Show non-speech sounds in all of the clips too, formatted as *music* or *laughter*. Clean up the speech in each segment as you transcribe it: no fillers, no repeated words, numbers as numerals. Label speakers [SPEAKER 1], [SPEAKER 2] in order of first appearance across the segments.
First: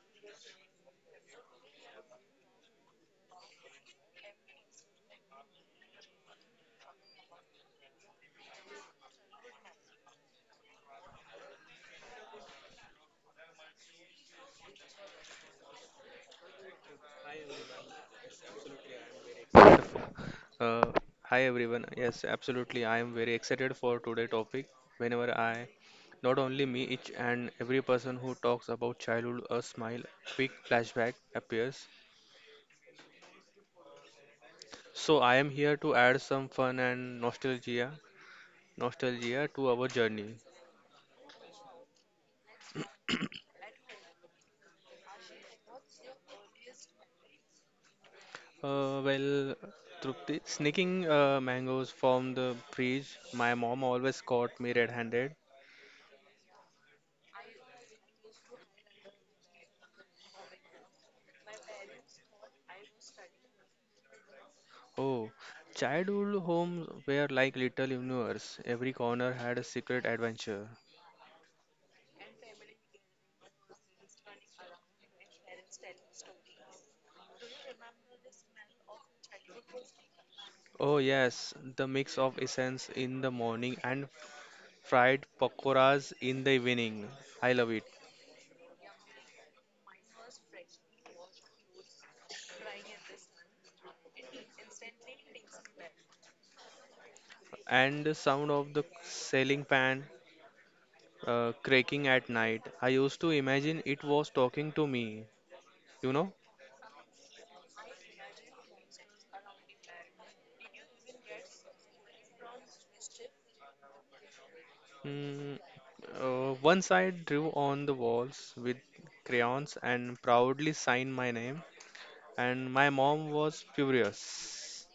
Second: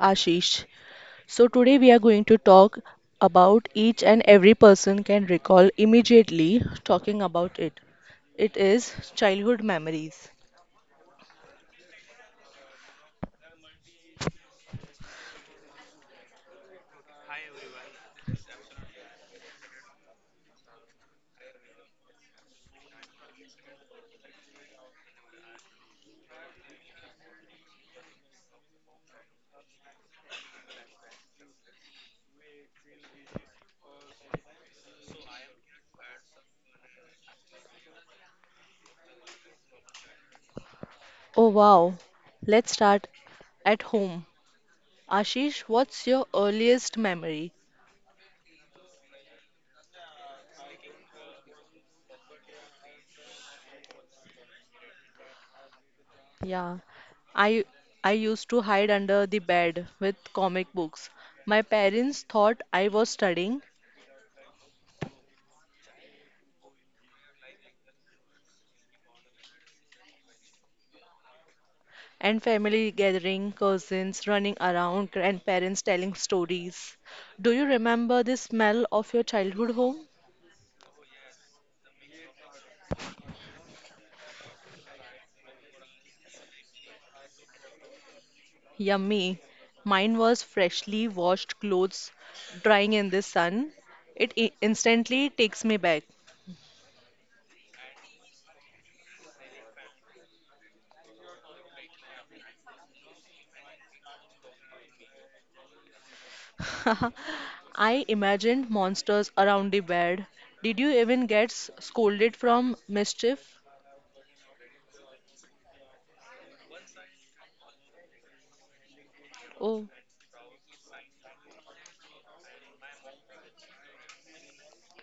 [SPEAKER 1] Ashish. So today we are going to talk about each and every person can recall immediately talking about it. It is childhood memories.
[SPEAKER 2] Wonderful. Uh, Hi everyone. Yes, absolutely. I am very excited for today topic. Whenever I, Not only me, each and every person who talks about childhood, a smile, quick flashback appears. So I am here to add some fun and nostalgia to our journey.
[SPEAKER 1] Oh wow. Let's start at home. Ashish, what's your earliest memory?
[SPEAKER 2] Well, Trupti, sneaking mangoes from the fridge. My mom always caught me red-handed.
[SPEAKER 1] Yeah, I I used to hide under the bed with comic books. My parents thought I was studying,
[SPEAKER 2] Oh, childhood homes were like little universe. Every corner had a secret adventure.
[SPEAKER 1] and family gathering, cousins running around, grandparents telling stories. Do you remember the smell of your childhood home?
[SPEAKER 2] Oh yes, the mix of essence in the morning and fried pakoras in the evening. I love it.
[SPEAKER 1] Yummy. Mine was freshly washed clothes drying in the sun. It instantly takes me back.
[SPEAKER 2] And the sound of the selling pan cracking at night. I used to imagine it was talking to me, you know?
[SPEAKER 1] *laughs* I imagined monsters around the bed. Did you even get scolded from mischief?
[SPEAKER 2] Mm, Once I drew on the walls with crayons
[SPEAKER 1] Oh.
[SPEAKER 2] and proudly signed my name. And my mom was furious.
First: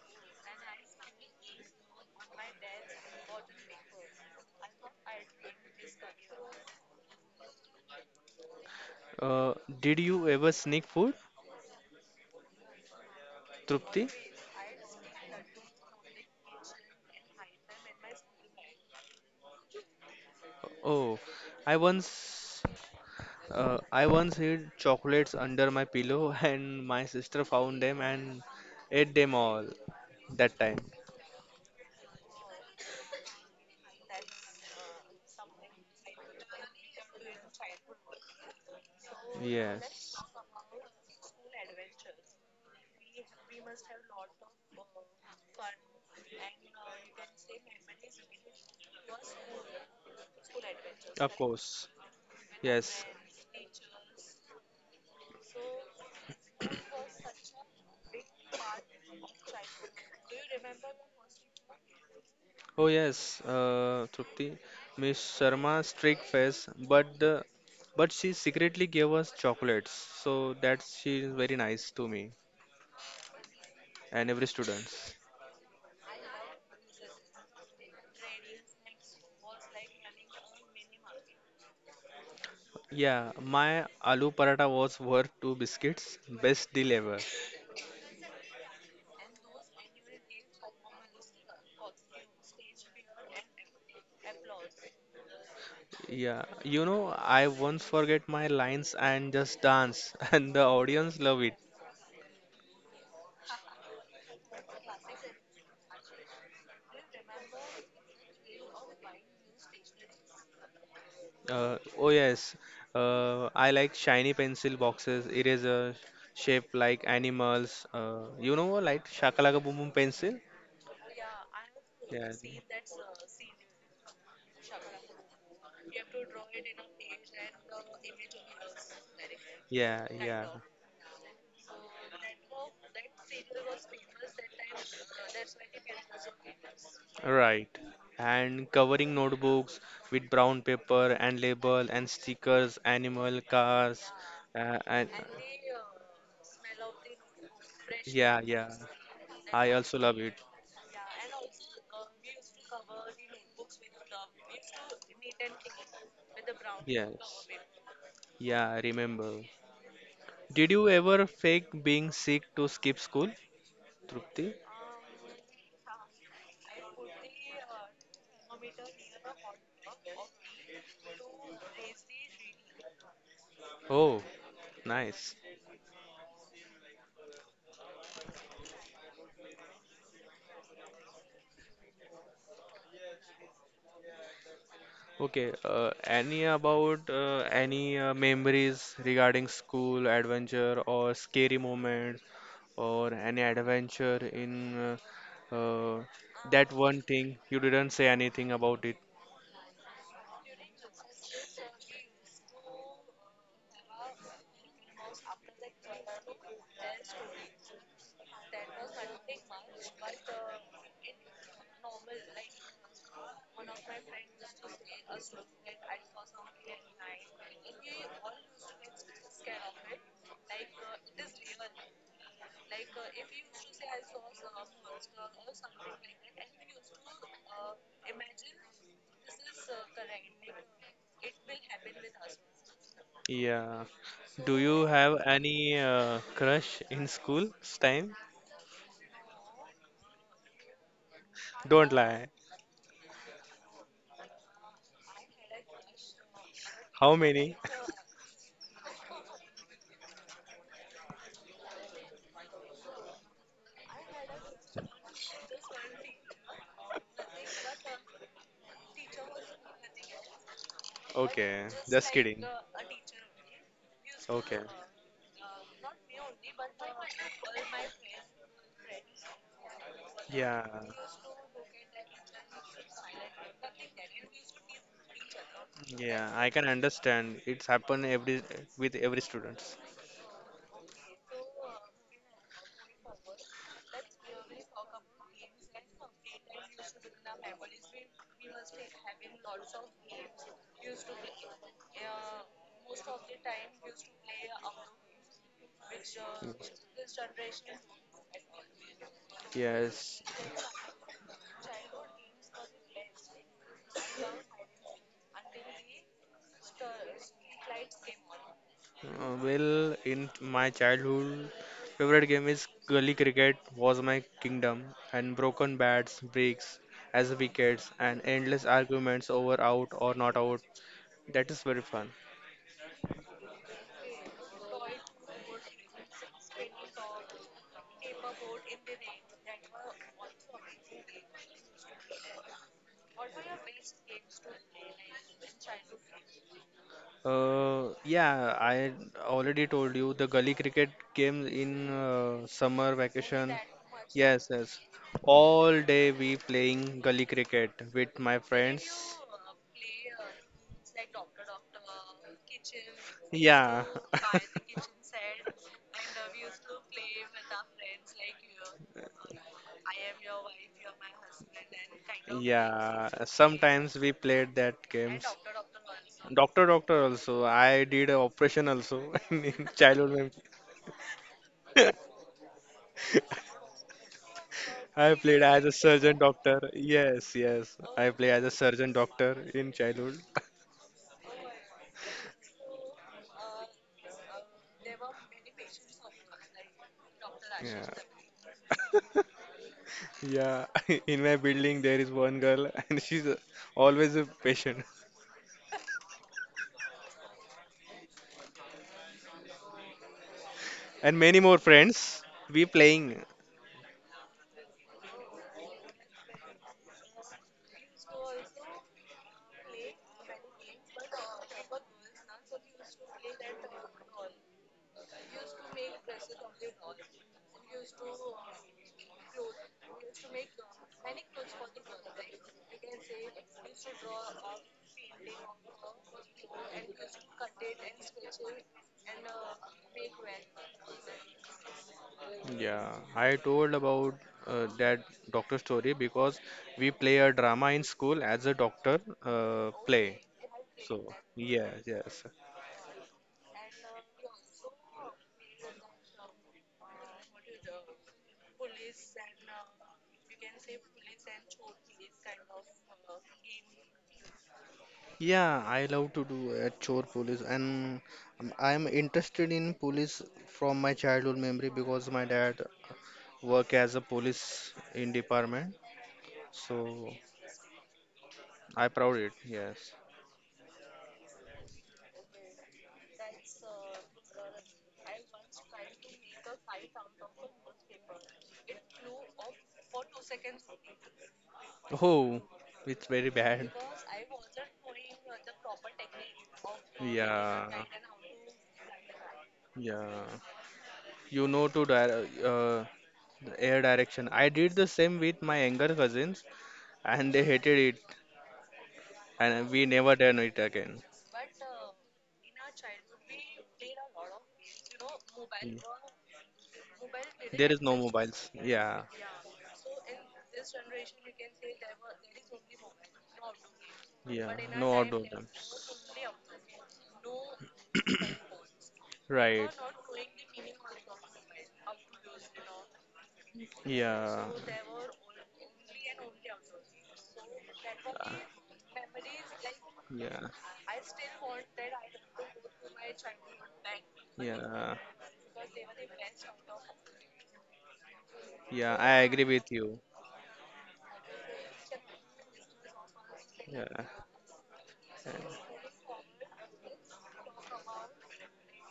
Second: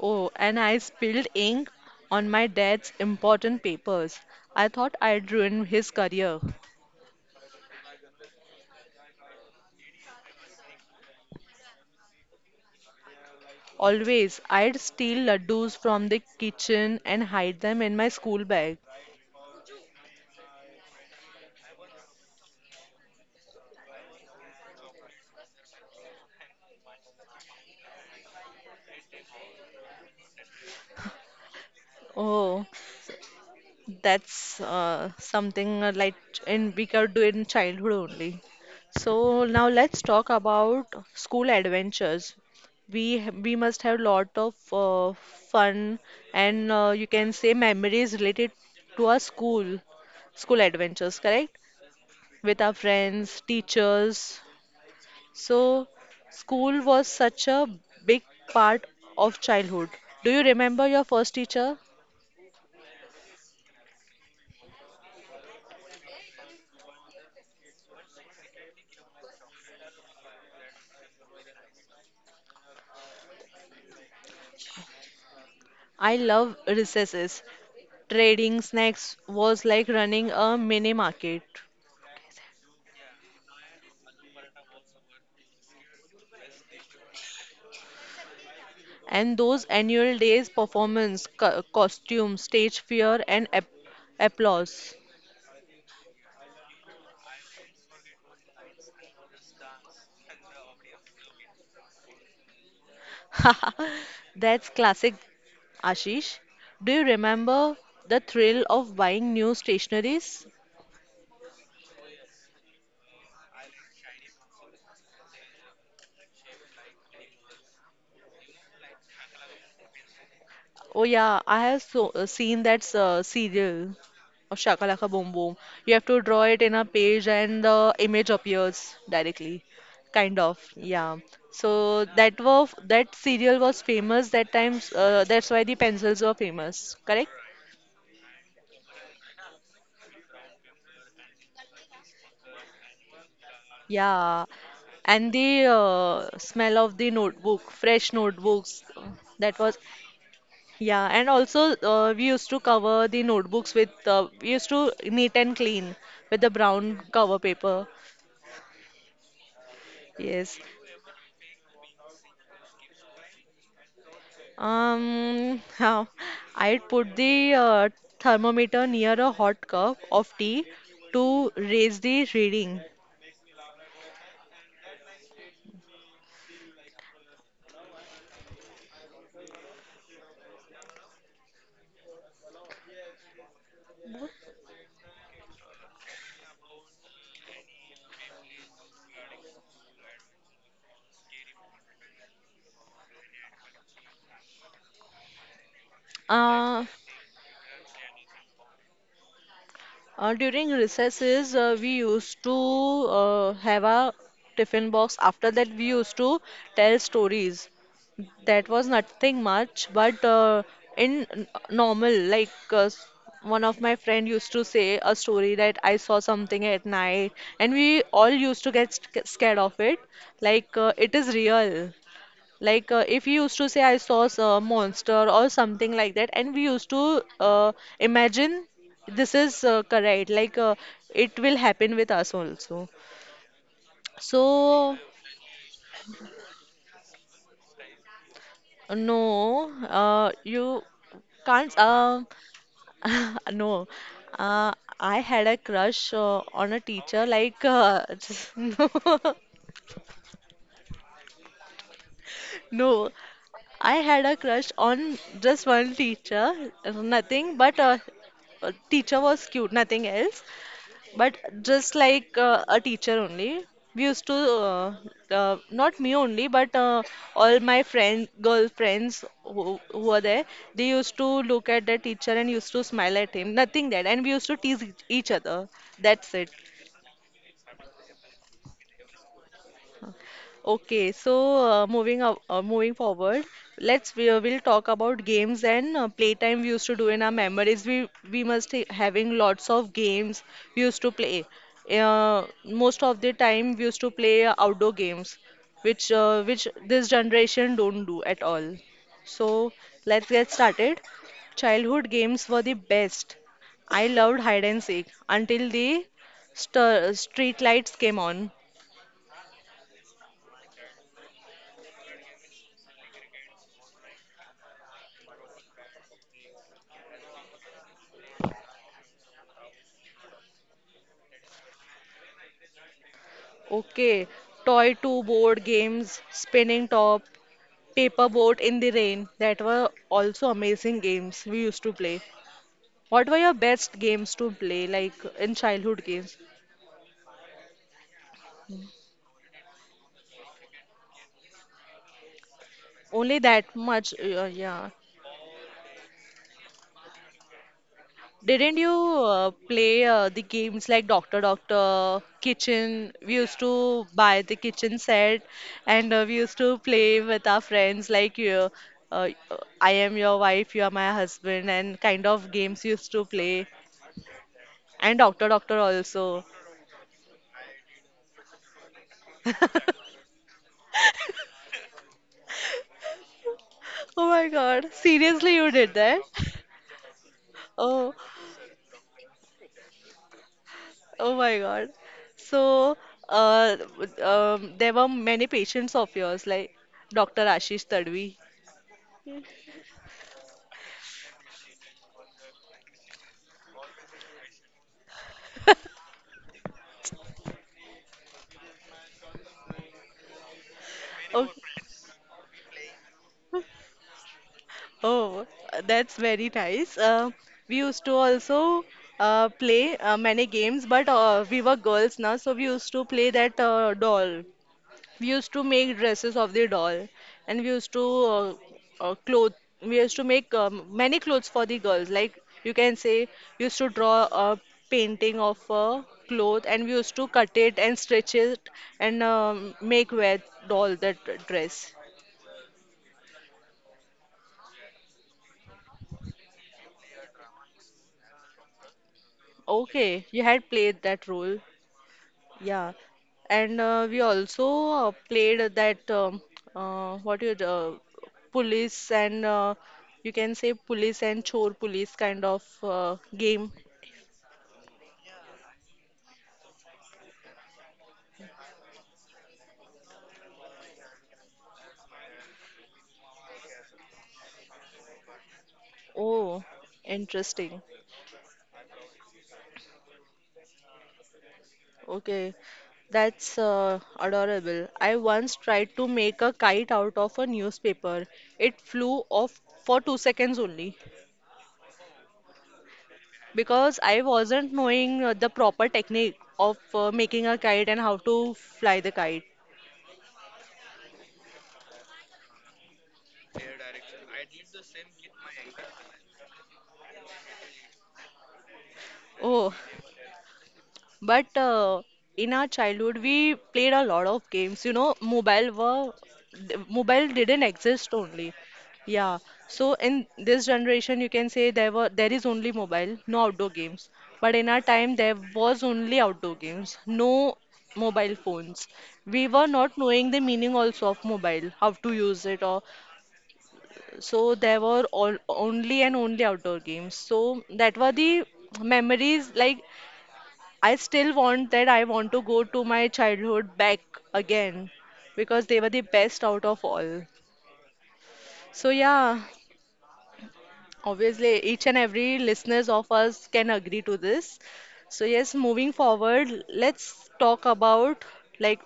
[SPEAKER 1] Oh, and I spilled ink on my dad's important papers. I thought I'd ruined his career.
[SPEAKER 2] Uh, did you ever sneak food, Trupti?
[SPEAKER 1] Always, I'd steal laddus from the kitchen and hide them in my school bag.
[SPEAKER 2] Oh, I once I once hid chocolates under my pillow *laughs* and my sister found them and ate them all that time.
[SPEAKER 1] Oh, that's something like in we could do in childhood only. So now
[SPEAKER 2] Yes,
[SPEAKER 1] let's talk about school adventures. We must have lot of uh, fun and you can say memories related to our school
[SPEAKER 2] of
[SPEAKER 1] adventures, correct?
[SPEAKER 2] course.
[SPEAKER 1] With our
[SPEAKER 2] Yes.
[SPEAKER 1] friends, teachers. So school was such a big part of childhood. Do you remember your first teacher?
[SPEAKER 2] Oh yes, Trupti, Miss Sharma's strict face, but she secretly gave us chocolates, so that she is very nice to me and every students.
[SPEAKER 1] I love recesses. Trading snacks was like running a mini market.
[SPEAKER 2] Yeah, my aloo paratha was worth two biscuits, best deal ever.
[SPEAKER 1] And those annual days performance, costume, stage fear and applause.
[SPEAKER 2] Yeah, you know I once forget my lines and just dance, *laughs* and the audience love it.
[SPEAKER 1] *laughs* That's classic, Ashish. Do you remember the thrill of buying new stationeries?
[SPEAKER 2] Oh yes, I like shiny pencil boxes, eraser shaped like animals. Like shakalaka boom boom pencil.
[SPEAKER 1] Oh yeah, I have so,
[SPEAKER 2] Yeah,
[SPEAKER 1] seen that serial of Shakalaka Boom Boom. You have to draw it in a page and the image appears directly.
[SPEAKER 2] yeah, yeah.
[SPEAKER 1] Kind of, yeah. So that was that serial was famous that times that's why the pencils were famous, correct?
[SPEAKER 2] Right. And covering notebooks with brown paper and label and stickers, animal, cars,
[SPEAKER 1] Yeah.
[SPEAKER 2] and
[SPEAKER 1] And the smell of the notebook, fresh
[SPEAKER 2] yeah, yeah.
[SPEAKER 1] notebooks, uh, that
[SPEAKER 2] I
[SPEAKER 1] was
[SPEAKER 2] also love it.
[SPEAKER 1] yeah, and also we used to cover the notebooks with we used to neat and clean with the brown
[SPEAKER 2] Yes.
[SPEAKER 1] cover paper.
[SPEAKER 2] Yeah, I remember.
[SPEAKER 1] Yes.
[SPEAKER 2] Did you ever fake being sick to skip school, Trupti?
[SPEAKER 1] How I'd put the thermometer near a hot cup of tea to raise the reading.
[SPEAKER 2] Oh, nice. Okay, any about any memories regarding school adventure or scary moments or any adventure in uh, uh, that
[SPEAKER 1] Uh,
[SPEAKER 2] one thing you didn't say anything about it.
[SPEAKER 1] During recesses, we used to have a tiffin box. After that, we used to tell stories. That was nothing much, but in normal, like one of my friend used to say a story that I saw something at night, and we all used to get scared of it. Like it is real. Like if you used to say I saw a monster or something like that, and we used to imagine this is correct. Like it will happen with us also.
[SPEAKER 2] Yeah. Do you
[SPEAKER 1] So
[SPEAKER 2] have any crush in school time?
[SPEAKER 1] no, you can't.
[SPEAKER 2] Don't lie.
[SPEAKER 1] *laughs* No, uh, I had a crush on a
[SPEAKER 2] How
[SPEAKER 1] teacher.
[SPEAKER 2] many?
[SPEAKER 1] Like
[SPEAKER 2] *laughs*
[SPEAKER 1] *laughs* just, no, *laughs* no, I had a crush on just one teacher. Nothing but teacher was cute. Nothing else. But
[SPEAKER 2] Okay,
[SPEAKER 1] just
[SPEAKER 2] just
[SPEAKER 1] like
[SPEAKER 2] kidding.
[SPEAKER 1] a teacher only, we used to,
[SPEAKER 2] Okay.
[SPEAKER 1] not me only, but all my friend, girlfriends who are there,
[SPEAKER 2] Yeah.
[SPEAKER 1] they used to look at the teacher and used to smile at him. Nothing that. And we used to tease each other.
[SPEAKER 2] Yeah,
[SPEAKER 1] That's
[SPEAKER 2] I
[SPEAKER 1] it.
[SPEAKER 2] can understand. It's happened every with every students.
[SPEAKER 1] Okay, so moving forward, let's we will talk about games and playtime we used to do in our memories. We must having lots of games we used to play. Most of the time we used to play outdoor games, which this generation don't do at all. So
[SPEAKER 2] Yes.
[SPEAKER 1] let's get started. Childhood games were the best. I loved hide and seek until the st street lights came on.
[SPEAKER 2] Well, in my childhood, favorite game is gully cricket was my kingdom, and broken bats, bricks as wickets, and endless arguments over out or not out. That is very fun.
[SPEAKER 1] Okay, toy to board games, spinning top, paper boat in the rain. That were also amazing games we used to play. What were your best games to play, like in childhood games?
[SPEAKER 2] Yeah, I already told you the gully cricket came in summer
[SPEAKER 1] Only
[SPEAKER 2] vacation.
[SPEAKER 1] that much,
[SPEAKER 2] Yes, yes.
[SPEAKER 1] yeah.
[SPEAKER 2] All day we playing gully cricket with my
[SPEAKER 1] Didn't you
[SPEAKER 2] friends.
[SPEAKER 1] play the games like Doctor Doctor, Kitchen? We used
[SPEAKER 2] Yeah.
[SPEAKER 1] to buy the kitchen set and we used to play with our friends like uh, I am your wife, you are my husband, and kind of games we used to
[SPEAKER 2] Yeah,
[SPEAKER 1] play.
[SPEAKER 2] sometimes we played that
[SPEAKER 1] And Doctor
[SPEAKER 2] games.
[SPEAKER 1] Doctor also.
[SPEAKER 2] Doctor Doctor also. I did a operation also *laughs* in childhood memory.
[SPEAKER 1] Oh my God.
[SPEAKER 2] *laughs* I
[SPEAKER 1] Seriously,
[SPEAKER 2] played
[SPEAKER 1] you
[SPEAKER 2] as a
[SPEAKER 1] did that?
[SPEAKER 2] surgeon doctor. Yes, yes.
[SPEAKER 1] Oh,
[SPEAKER 2] I play as a surgeon doctor in childhood. *laughs*
[SPEAKER 1] oh my God. So, there were many patients of yours, like Dr. Ashish Tadvi.
[SPEAKER 2] Yeah. *laughs* Yeah, *laughs* in my building there is one girl *laughs* and she's always a patient. And many more
[SPEAKER 1] Oh,
[SPEAKER 2] friends. We playing.
[SPEAKER 1] oh, that's very nice. We used to also play many games, but we were girls now, so we used to play that doll. We used to make dresses of the doll and we used to uh, clothe we used to make many clothes for the girls like you can say we used to draw a painting of a cloth and we used to cut it and stretch it and make wear doll that dress.
[SPEAKER 2] Yeah, I told about that doctor story because we play a drama in school as a doctor play.
[SPEAKER 1] Okay, you had played
[SPEAKER 2] So,
[SPEAKER 1] that role.
[SPEAKER 2] yes, yes.
[SPEAKER 1] Yeah, and we also played that what you police and you can say police and chore police kind of game.
[SPEAKER 2] Yeah, I love to do a chore police and I'm interested in police from my childhood memory because my dad work as a police in department.
[SPEAKER 1] Oh,
[SPEAKER 2] So
[SPEAKER 1] interesting.
[SPEAKER 2] I proud it. Yes.
[SPEAKER 1] Okay, that's adorable. I once tried to make a kite out of a newspaper. It flew off for 2 seconds only
[SPEAKER 2] Oh, it's very bad.
[SPEAKER 1] because I wasn't knowing the proper technique of making
[SPEAKER 2] Yeah,
[SPEAKER 1] a kite and how to fly the kite.
[SPEAKER 2] yeah. You know to air direction. I did the same with my younger cousins, and they hated it, and
[SPEAKER 1] Oh,
[SPEAKER 2] we never done it again.
[SPEAKER 1] but in our childhood, we played a lot of games. You know,
[SPEAKER 2] Yeah.
[SPEAKER 1] mobile didn't
[SPEAKER 2] There is no
[SPEAKER 1] exist
[SPEAKER 2] mobiles.
[SPEAKER 1] only.
[SPEAKER 2] Yeah,
[SPEAKER 1] Yeah. So in this generation, you can say there were there is only mobile, no outdoor games.
[SPEAKER 2] yeah.
[SPEAKER 1] But in
[SPEAKER 2] No
[SPEAKER 1] our
[SPEAKER 2] outdoor
[SPEAKER 1] time, there
[SPEAKER 2] games.
[SPEAKER 1] was only outdoor games, no mobile phones.
[SPEAKER 2] Right.
[SPEAKER 1] We were not knowing the meaning also of mobile, how to use it or
[SPEAKER 2] Yeah.
[SPEAKER 1] so there were all only and only outdoor games. So that were the memories like
[SPEAKER 2] Yeah,
[SPEAKER 1] I still want that I want to go to my childhood back
[SPEAKER 2] yeah,
[SPEAKER 1] again because they were the best out of all.
[SPEAKER 2] yeah.
[SPEAKER 1] So
[SPEAKER 2] I agree
[SPEAKER 1] yeah,
[SPEAKER 2] with you.
[SPEAKER 1] obviously each and every listeners of us can
[SPEAKER 2] Yeah,
[SPEAKER 1] agree to this. So yes,
[SPEAKER 2] and-
[SPEAKER 1] moving forward, let's talk about like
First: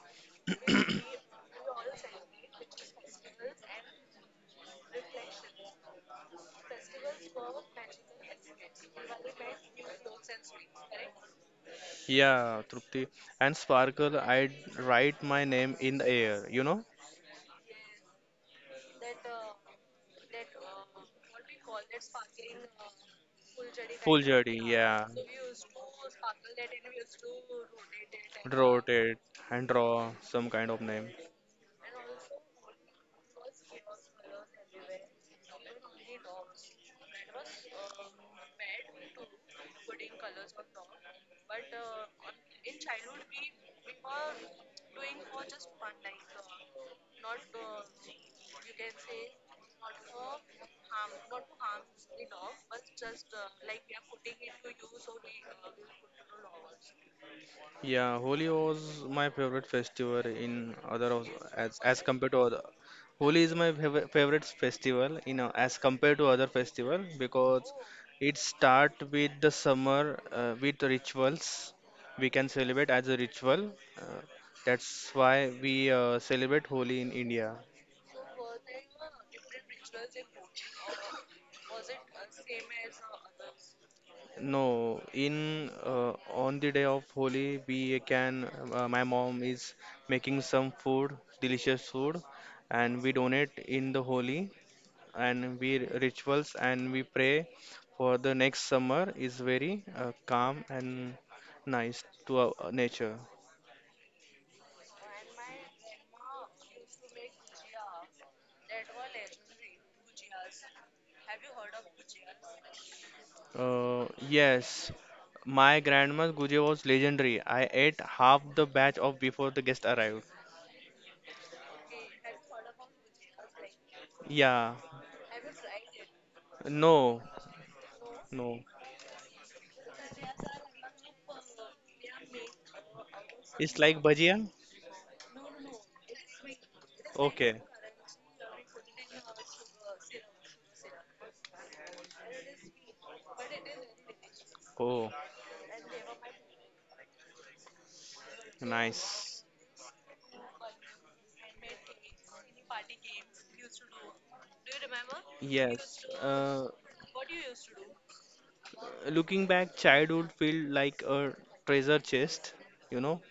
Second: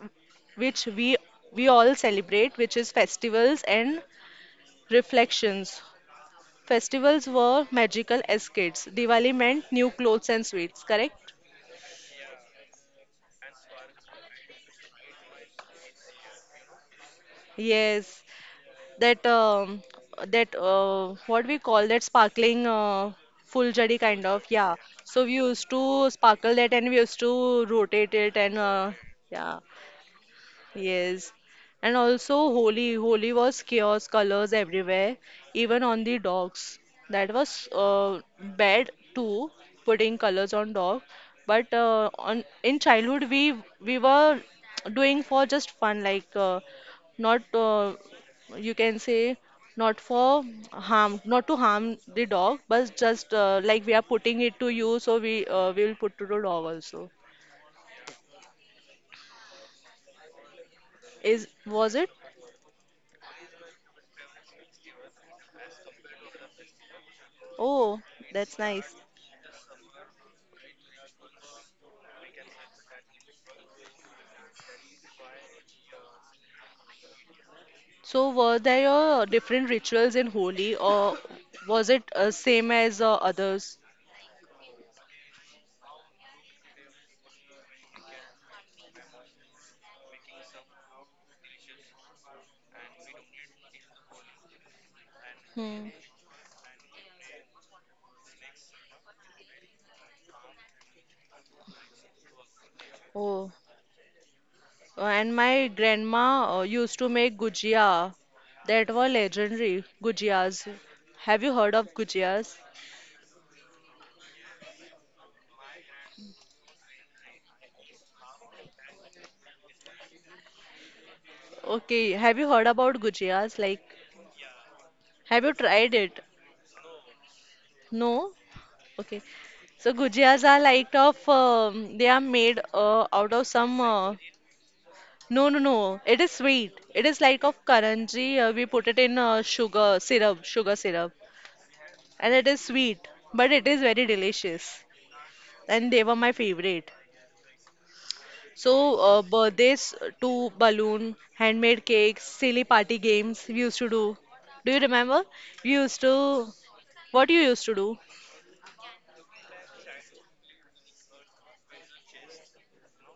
[SPEAKER 1] which we all celebrate, which is festivals and reflections. Festivals were magical escapes. Diwali meant new clothes and sweets, correct?
[SPEAKER 2] yeah, Trupti. And Sparkle, I'd write my name in the air, you know?
[SPEAKER 1] Yes. That what we call that sparkling full jari
[SPEAKER 2] Full
[SPEAKER 1] kind of,
[SPEAKER 2] journey,
[SPEAKER 1] yeah.
[SPEAKER 2] yeah.
[SPEAKER 1] So we used to sparkle that and we used to rotate it and
[SPEAKER 2] Rotate
[SPEAKER 1] yeah.
[SPEAKER 2] and draw some kind of name.
[SPEAKER 1] Yes. And also Holi. Holi was chaos, colors everywhere, even on the dogs. That was bad too, putting colors on dog. But on in childhood we were doing for just fun, like not you can say not for harm, not to harm the dog, but just like we are putting it to you, so we will put to the dog also.
[SPEAKER 2] Yeah, Holi was my favorite festival
[SPEAKER 1] Is
[SPEAKER 2] as
[SPEAKER 1] was it?
[SPEAKER 2] compared to other. Holi is my favorite festival in as compared to other festival because
[SPEAKER 1] Oh,
[SPEAKER 2] it
[SPEAKER 1] that's nice.
[SPEAKER 2] start with the summer with rituals. We can celebrate as a ritual. Uh, that's why we celebrate Holi in India.
[SPEAKER 1] So were there different rituals in Holi or was it same as others?
[SPEAKER 2] No, in on the day of Holi, we can. My mom is making some food, delicious food, and we donate in the Holi, and we
[SPEAKER 1] Hmm.
[SPEAKER 2] rituals and we pray for the next summer is very calm and nice to our nature.
[SPEAKER 1] Oh. And my grandma used to make gujia, that were legendary gujias. Have you heard of gujias?
[SPEAKER 2] Yes, my grandma's guji was legendary. I ate half the batch of before the guest arrived.
[SPEAKER 1] Okay, have you heard about gujias? Like,
[SPEAKER 2] Yeah,
[SPEAKER 1] have you tried it?
[SPEAKER 2] no,
[SPEAKER 1] No?
[SPEAKER 2] no.
[SPEAKER 1] Okay. So gujias are like of they are made out of some
[SPEAKER 2] It's like bhajia?
[SPEAKER 1] no, no, no. It is sweet. It is like of
[SPEAKER 2] Okay.
[SPEAKER 1] karanji. We put it in sugar syrup, and it is sweet, but it is very delicious.
[SPEAKER 2] Oh,
[SPEAKER 1] And they were my favorite. So
[SPEAKER 2] nice.
[SPEAKER 1] birthdays to balloon, handmade cakes, silly party games we used to do. Do you remember? We
[SPEAKER 2] Yes.
[SPEAKER 1] used to. What you used to do?
[SPEAKER 2] Looking back, childhood felt like a treasure chest, you know?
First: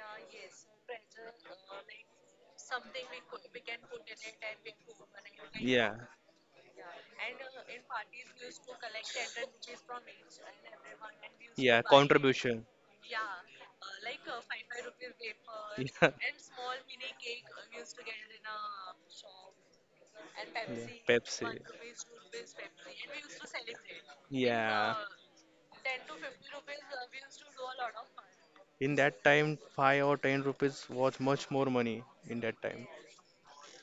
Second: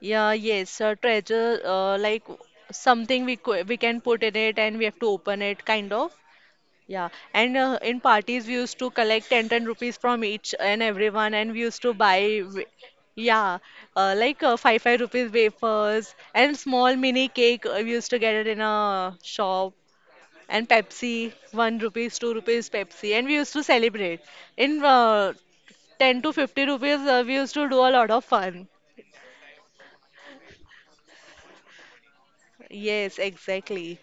[SPEAKER 1] Yeah, yes, treasure, like something we co we can put in it and we have to open it, kind
[SPEAKER 2] Yeah.
[SPEAKER 1] of. Yeah, and in parties we used to collect 10 10 rupees from each and everyone, and we used
[SPEAKER 2] Yeah,
[SPEAKER 1] to buy,
[SPEAKER 2] contribution.
[SPEAKER 1] yeah, 5 5 rupees wafers and small mini
[SPEAKER 2] Yeah. *laughs*
[SPEAKER 1] cake. We used to get it in a shop, and Pepsi, 1 rupees, 2 rupees Pepsi, and we used to celebrate. In
[SPEAKER 2] Yeah.
[SPEAKER 1] 10 to 50 rupees, we used to do a lot of fun.
[SPEAKER 2] In that time, 5 or 10 rupees was much more money in that time.
[SPEAKER 1] Yes, exactly.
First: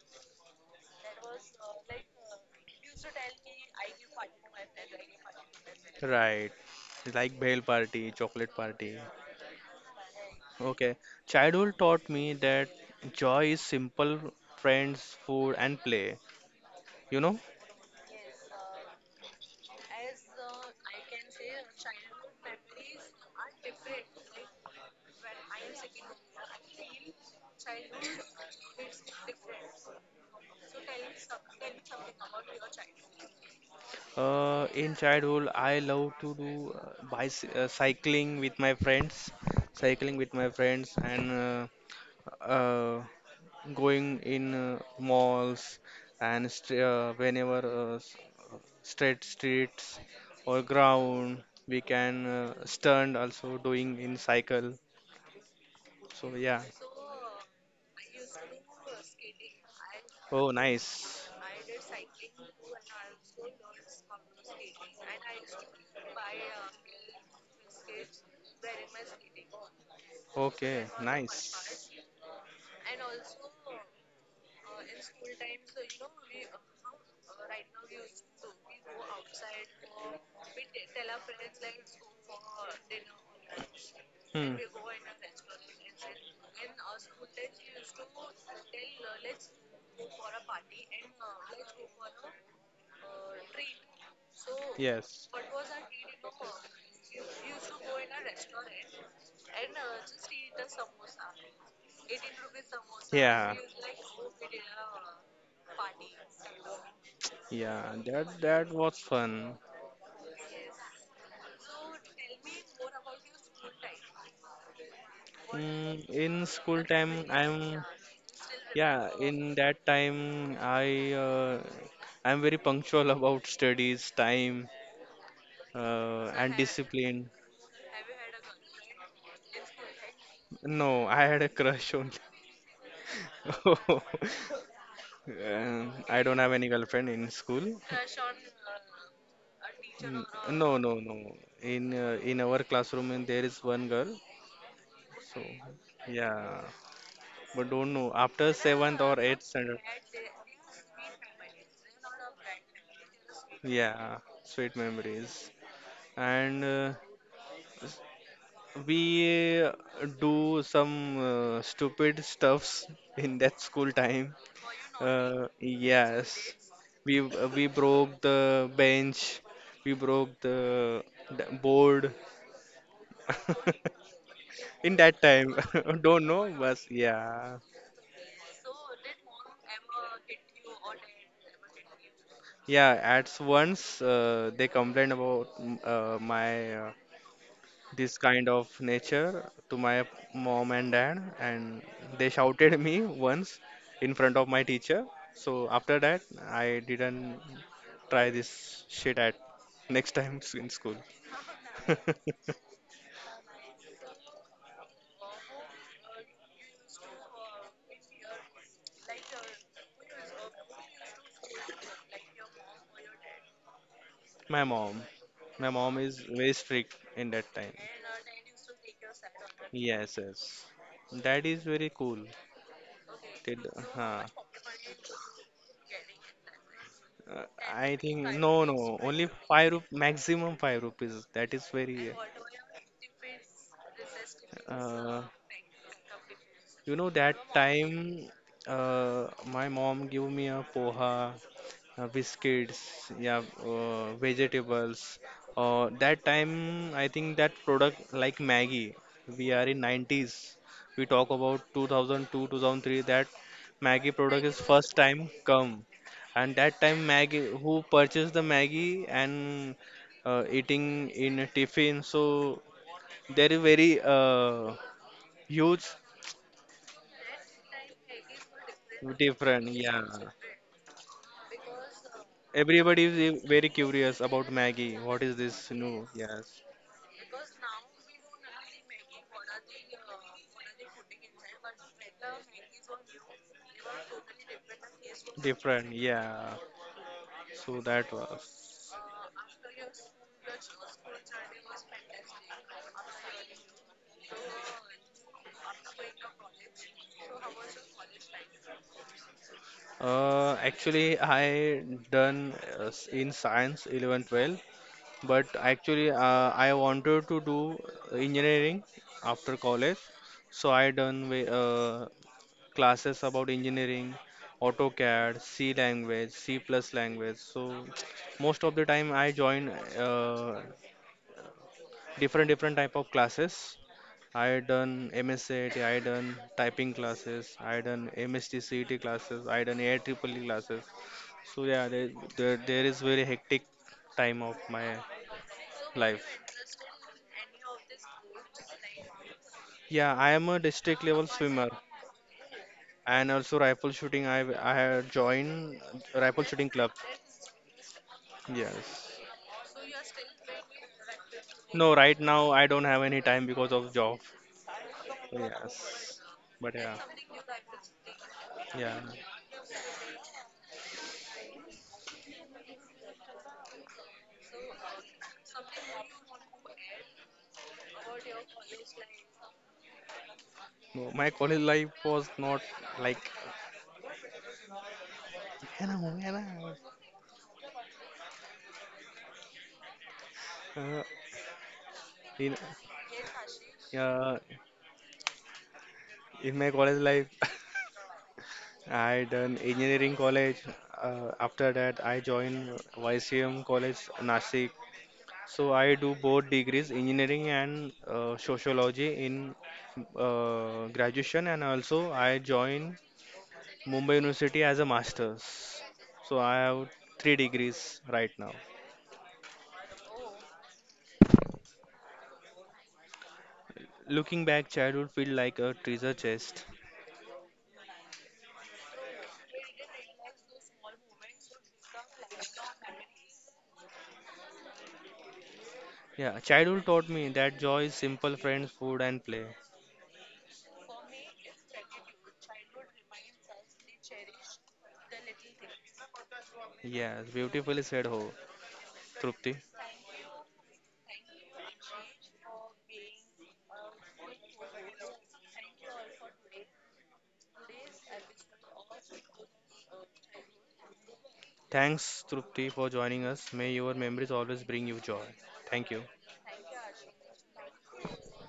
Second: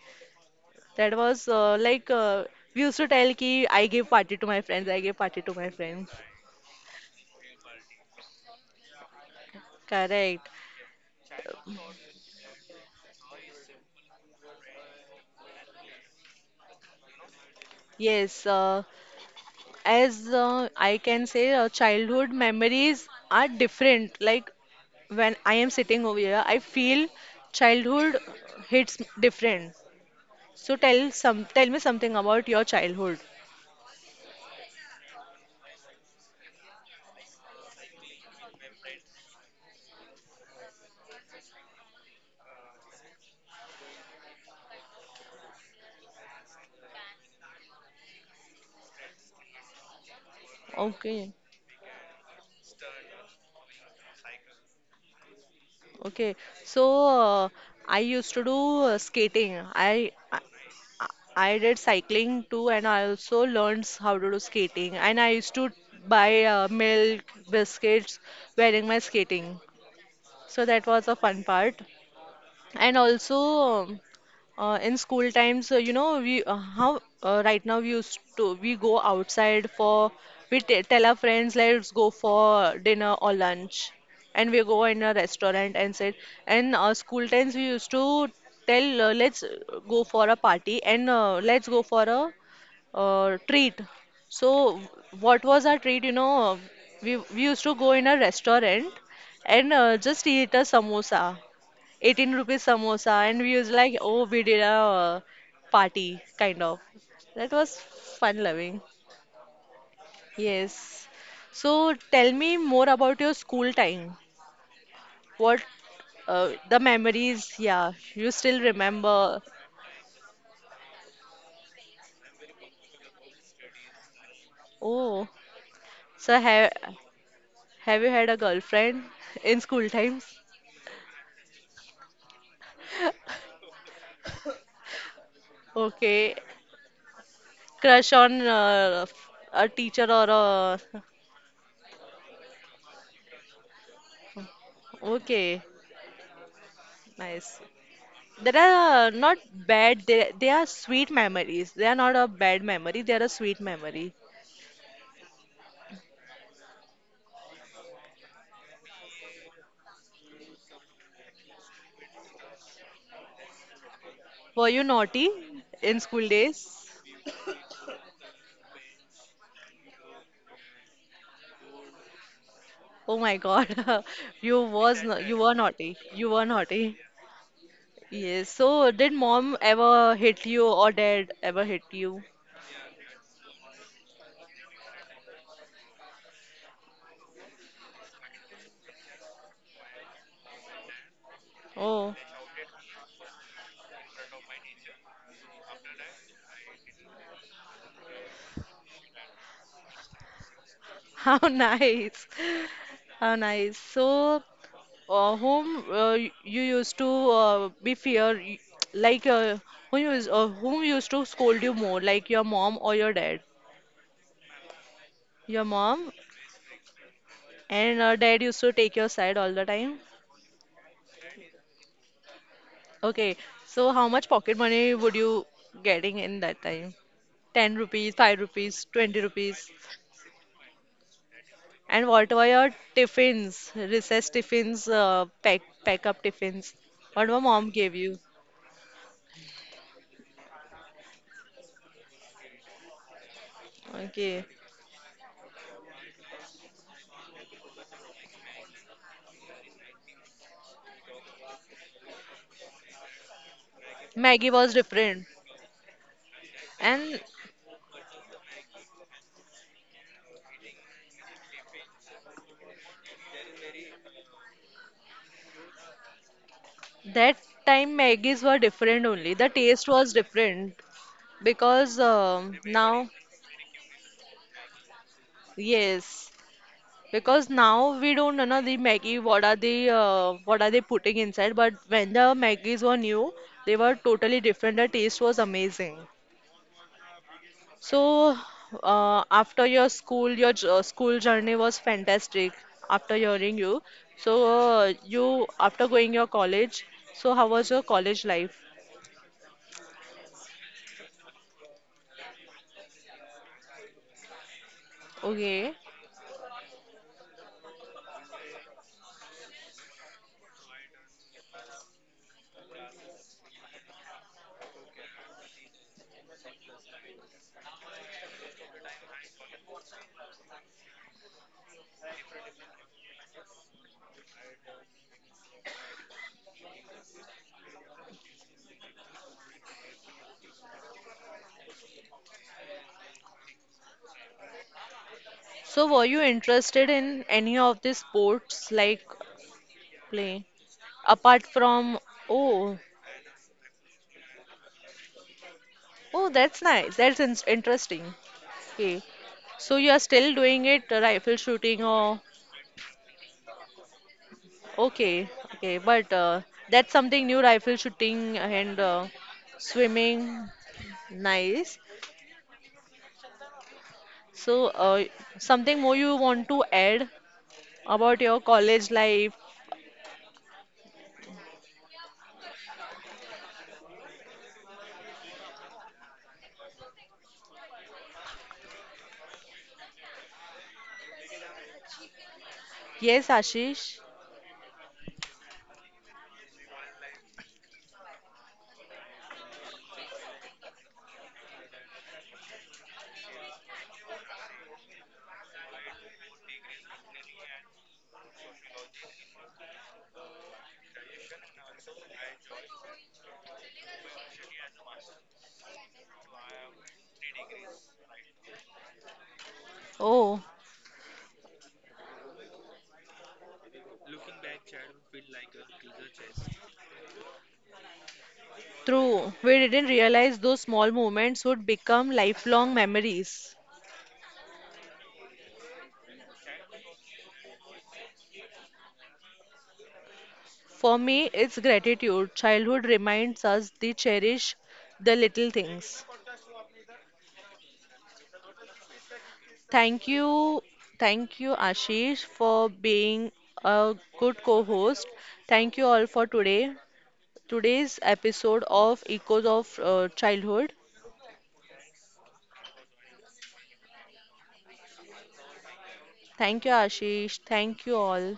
[SPEAKER 1] That was we used to tell ki I give party to my friends, I give party to my friends.
[SPEAKER 2] Right. Like bhel party, chocolate party.
[SPEAKER 1] Correct.
[SPEAKER 2] Okay. Childhood taught me that joy is simple friends, food, and play. You know,
[SPEAKER 1] Yes, as I can say, childhood memories are different. Like when I am sitting over here, I feel childhood hits different. So tell me something about your childhood.
[SPEAKER 2] in childhood, I love to do uh, bicy cycling with my friends, and uh, going in malls and whenever uh, s- straight streets or
[SPEAKER 1] Okay,
[SPEAKER 2] ground we can stand also doing in cycle so
[SPEAKER 1] okay.
[SPEAKER 2] yeah.
[SPEAKER 1] So I used to do skating. I,
[SPEAKER 2] Oh,
[SPEAKER 1] I
[SPEAKER 2] nice.
[SPEAKER 1] I did cycling too, and I also learned how to do skating. And I used to buy milk, biscuits, wearing my skating. So
[SPEAKER 2] Okay,
[SPEAKER 1] that was a
[SPEAKER 2] nice.
[SPEAKER 1] fun part. And also, um, in school times, you know, we how right now we used to we go outside for we t tell our friends let's go for dinner or lunch,
[SPEAKER 2] Hmm.
[SPEAKER 1] and we go in a restaurant and said. And school times we used to tell let's go for a party and let's go for a treat. So
[SPEAKER 2] Yes.
[SPEAKER 1] what was our treat? You know, we used to go in a restaurant and just eat a samosa, 18 rupees samosa, and
[SPEAKER 2] Yeah.
[SPEAKER 1] we was like, oh, we did a party kind of. That was
[SPEAKER 2] Yeah, that
[SPEAKER 1] fun
[SPEAKER 2] that
[SPEAKER 1] loving.
[SPEAKER 2] was fun.
[SPEAKER 1] Yes. So tell me more about your school time. What
[SPEAKER 2] In school
[SPEAKER 1] the
[SPEAKER 2] time,
[SPEAKER 1] memories?
[SPEAKER 2] I'm
[SPEAKER 1] Yeah, you still
[SPEAKER 2] yeah.
[SPEAKER 1] remember.
[SPEAKER 2] In that time, I'm very punctual *laughs* about studies, time,
[SPEAKER 1] Oh, so
[SPEAKER 2] and discipline.
[SPEAKER 1] have you had a girlfriend in school times?
[SPEAKER 2] No, I had a crush only. *laughs* I
[SPEAKER 1] Okay.
[SPEAKER 2] don't have any girlfriend in school.
[SPEAKER 1] Crush on a teacher
[SPEAKER 2] Mm,
[SPEAKER 1] or
[SPEAKER 2] No, no,
[SPEAKER 1] a.
[SPEAKER 2] no. In our classroom, and there is one girl. So
[SPEAKER 1] Okay.
[SPEAKER 2] yeah, but
[SPEAKER 1] Nice.
[SPEAKER 2] don't know after
[SPEAKER 1] There
[SPEAKER 2] seventh or
[SPEAKER 1] are
[SPEAKER 2] eighth
[SPEAKER 1] not
[SPEAKER 2] standard.
[SPEAKER 1] bad, they are sweet memories. They are not a bad memory, they are a sweet
[SPEAKER 2] Yeah,
[SPEAKER 1] memory.
[SPEAKER 2] sweet memories. And we do some stupid stuffs *laughs* in that school time.
[SPEAKER 1] Were you naughty in school
[SPEAKER 2] Yes,
[SPEAKER 1] days?
[SPEAKER 2] we broke the bench, we broke the board
[SPEAKER 1] Oh my God. *laughs* You
[SPEAKER 2] *laughs* in
[SPEAKER 1] was
[SPEAKER 2] that
[SPEAKER 1] no, you
[SPEAKER 2] time.
[SPEAKER 1] were naughty.
[SPEAKER 2] *laughs* Don't
[SPEAKER 1] You were
[SPEAKER 2] know, but
[SPEAKER 1] naughty.
[SPEAKER 2] yeah.
[SPEAKER 1] Yes. So did mom ever hit you or dad ever hit you?
[SPEAKER 2] Yeah, at once they complained about my this kind of nature to my mom and dad, and
[SPEAKER 1] Oh,
[SPEAKER 2] they shouted me once in front of my teacher. So after that, I didn't try this shit at next time *laughs* in school.
[SPEAKER 1] *laughs* how
[SPEAKER 2] *laughs*
[SPEAKER 1] nice. How nice. So you used to be fear like uh, who used whom used to scold you more, like your mom or your dad,
[SPEAKER 2] My mom, my
[SPEAKER 1] your
[SPEAKER 2] mom
[SPEAKER 1] mom,
[SPEAKER 2] is very strict in that time.
[SPEAKER 1] and dad used to take your side all the time.
[SPEAKER 2] Yes, yes, that is very cool.
[SPEAKER 1] Okay, so how
[SPEAKER 2] Huh.
[SPEAKER 1] much pocket money would you getting in that time,
[SPEAKER 2] Uh,
[SPEAKER 1] 10
[SPEAKER 2] I
[SPEAKER 1] rupees,
[SPEAKER 2] think
[SPEAKER 1] 5
[SPEAKER 2] no,
[SPEAKER 1] rupees,
[SPEAKER 2] no,
[SPEAKER 1] 20
[SPEAKER 2] only
[SPEAKER 1] rupees?
[SPEAKER 2] five rup maximum five rupees. That is
[SPEAKER 1] And
[SPEAKER 2] very.
[SPEAKER 1] what were your tiffins, recess tiffins,
[SPEAKER 2] Uh,
[SPEAKER 1] pack up tiffins, what
[SPEAKER 2] that
[SPEAKER 1] my mom gave you?
[SPEAKER 2] time, uh, my mom gave me a poha, biscuits, yeah,
[SPEAKER 1] Okay,
[SPEAKER 2] vegetables. That time, I think that product like Maggie, we are in 90s. We talk about 2002, 2003. That Maggie product
[SPEAKER 1] maggie
[SPEAKER 2] is
[SPEAKER 1] was
[SPEAKER 2] first time
[SPEAKER 1] different.
[SPEAKER 2] come, and that time
[SPEAKER 1] And
[SPEAKER 2] Maggie who purchased the Maggie and eating in a tiffin. So there is very huge
[SPEAKER 1] that time Maggies were different only. The
[SPEAKER 2] different.
[SPEAKER 1] taste
[SPEAKER 2] Yeah,
[SPEAKER 1] was different because
[SPEAKER 2] everybody
[SPEAKER 1] now,
[SPEAKER 2] is very curious about Maggie. What is this new?
[SPEAKER 1] yes,
[SPEAKER 2] Yes,
[SPEAKER 1] because now we don't know the Maggie what are the what are they putting inside. But when the Maggies were new, they were totally different. The taste was
[SPEAKER 2] different.
[SPEAKER 1] amazing.
[SPEAKER 2] Yeah. So that
[SPEAKER 1] So
[SPEAKER 2] was.
[SPEAKER 1] after your school, your school journey was fantastic. After hearing you, so you after going your college, so how was your college life?
[SPEAKER 2] Actually, I done in science 11, 12, but
[SPEAKER 1] Okay.
[SPEAKER 2] actually, I wanted to do engineering after college. So I done classes about engineering, AutoCAD, C language, C plus language. So *tsk* most of the time, I join uh, different type of classes. I done MSAT, I done typing classes, I done MST classes, I done AIEEE classes. So yeah, there is very hectic time of my
[SPEAKER 1] So, were you
[SPEAKER 2] life.
[SPEAKER 1] interested in any of the sports like
[SPEAKER 2] Yeah, I am
[SPEAKER 1] play
[SPEAKER 2] a district level
[SPEAKER 1] apart
[SPEAKER 2] swimmer
[SPEAKER 1] from? Oh,
[SPEAKER 2] and also rifle shooting. I have joined
[SPEAKER 1] oh,
[SPEAKER 2] rifle
[SPEAKER 1] that's
[SPEAKER 2] shooting club.
[SPEAKER 1] nice. That's in interesting. Okay,
[SPEAKER 2] Yes.
[SPEAKER 1] so you are still doing it, rifle shooting,
[SPEAKER 2] No, right
[SPEAKER 1] or
[SPEAKER 2] now I don't have any time because of job.
[SPEAKER 1] okay, okay, but
[SPEAKER 2] Yes. But
[SPEAKER 1] that's
[SPEAKER 2] yeah,
[SPEAKER 1] something new, rifle shooting and
[SPEAKER 2] yeah.
[SPEAKER 1] swimming. Nice. So, something more you want to add about your college life?
[SPEAKER 2] No, my college life was not like yeah, no, yeah, no. Uh, in
[SPEAKER 1] Yes, Ashish.
[SPEAKER 2] uh, in my college life, *laughs* I done engineering college. After that, I joined YCM College Nashik. So I do both degrees, engineering and sociology in graduation, and also I joined Mumbai University as a master's. So I have three degrees right now.
[SPEAKER 1] Oh.
[SPEAKER 2] Looking back, childhood feel like a treasure chest.
[SPEAKER 1] True, we didn't realize those small moments would become lifelong memories.
[SPEAKER 2] Yeah, childhood taught me that joy is simple friends, food, and play.
[SPEAKER 1] For me, it's gratitude. Childhood reminds us to cherish the little things.
[SPEAKER 2] Yes, beautifully said, Ho. Trupti.
[SPEAKER 1] Thank you, thank you, Ashish, for being a good co host. Thank you all for today. Today's episode of Echoes of Childhood.
[SPEAKER 2] Thanks, Trupti, for joining us. May your memories always bring you joy. Thank you.
[SPEAKER 1] Thank you, Ashish. Thank you all.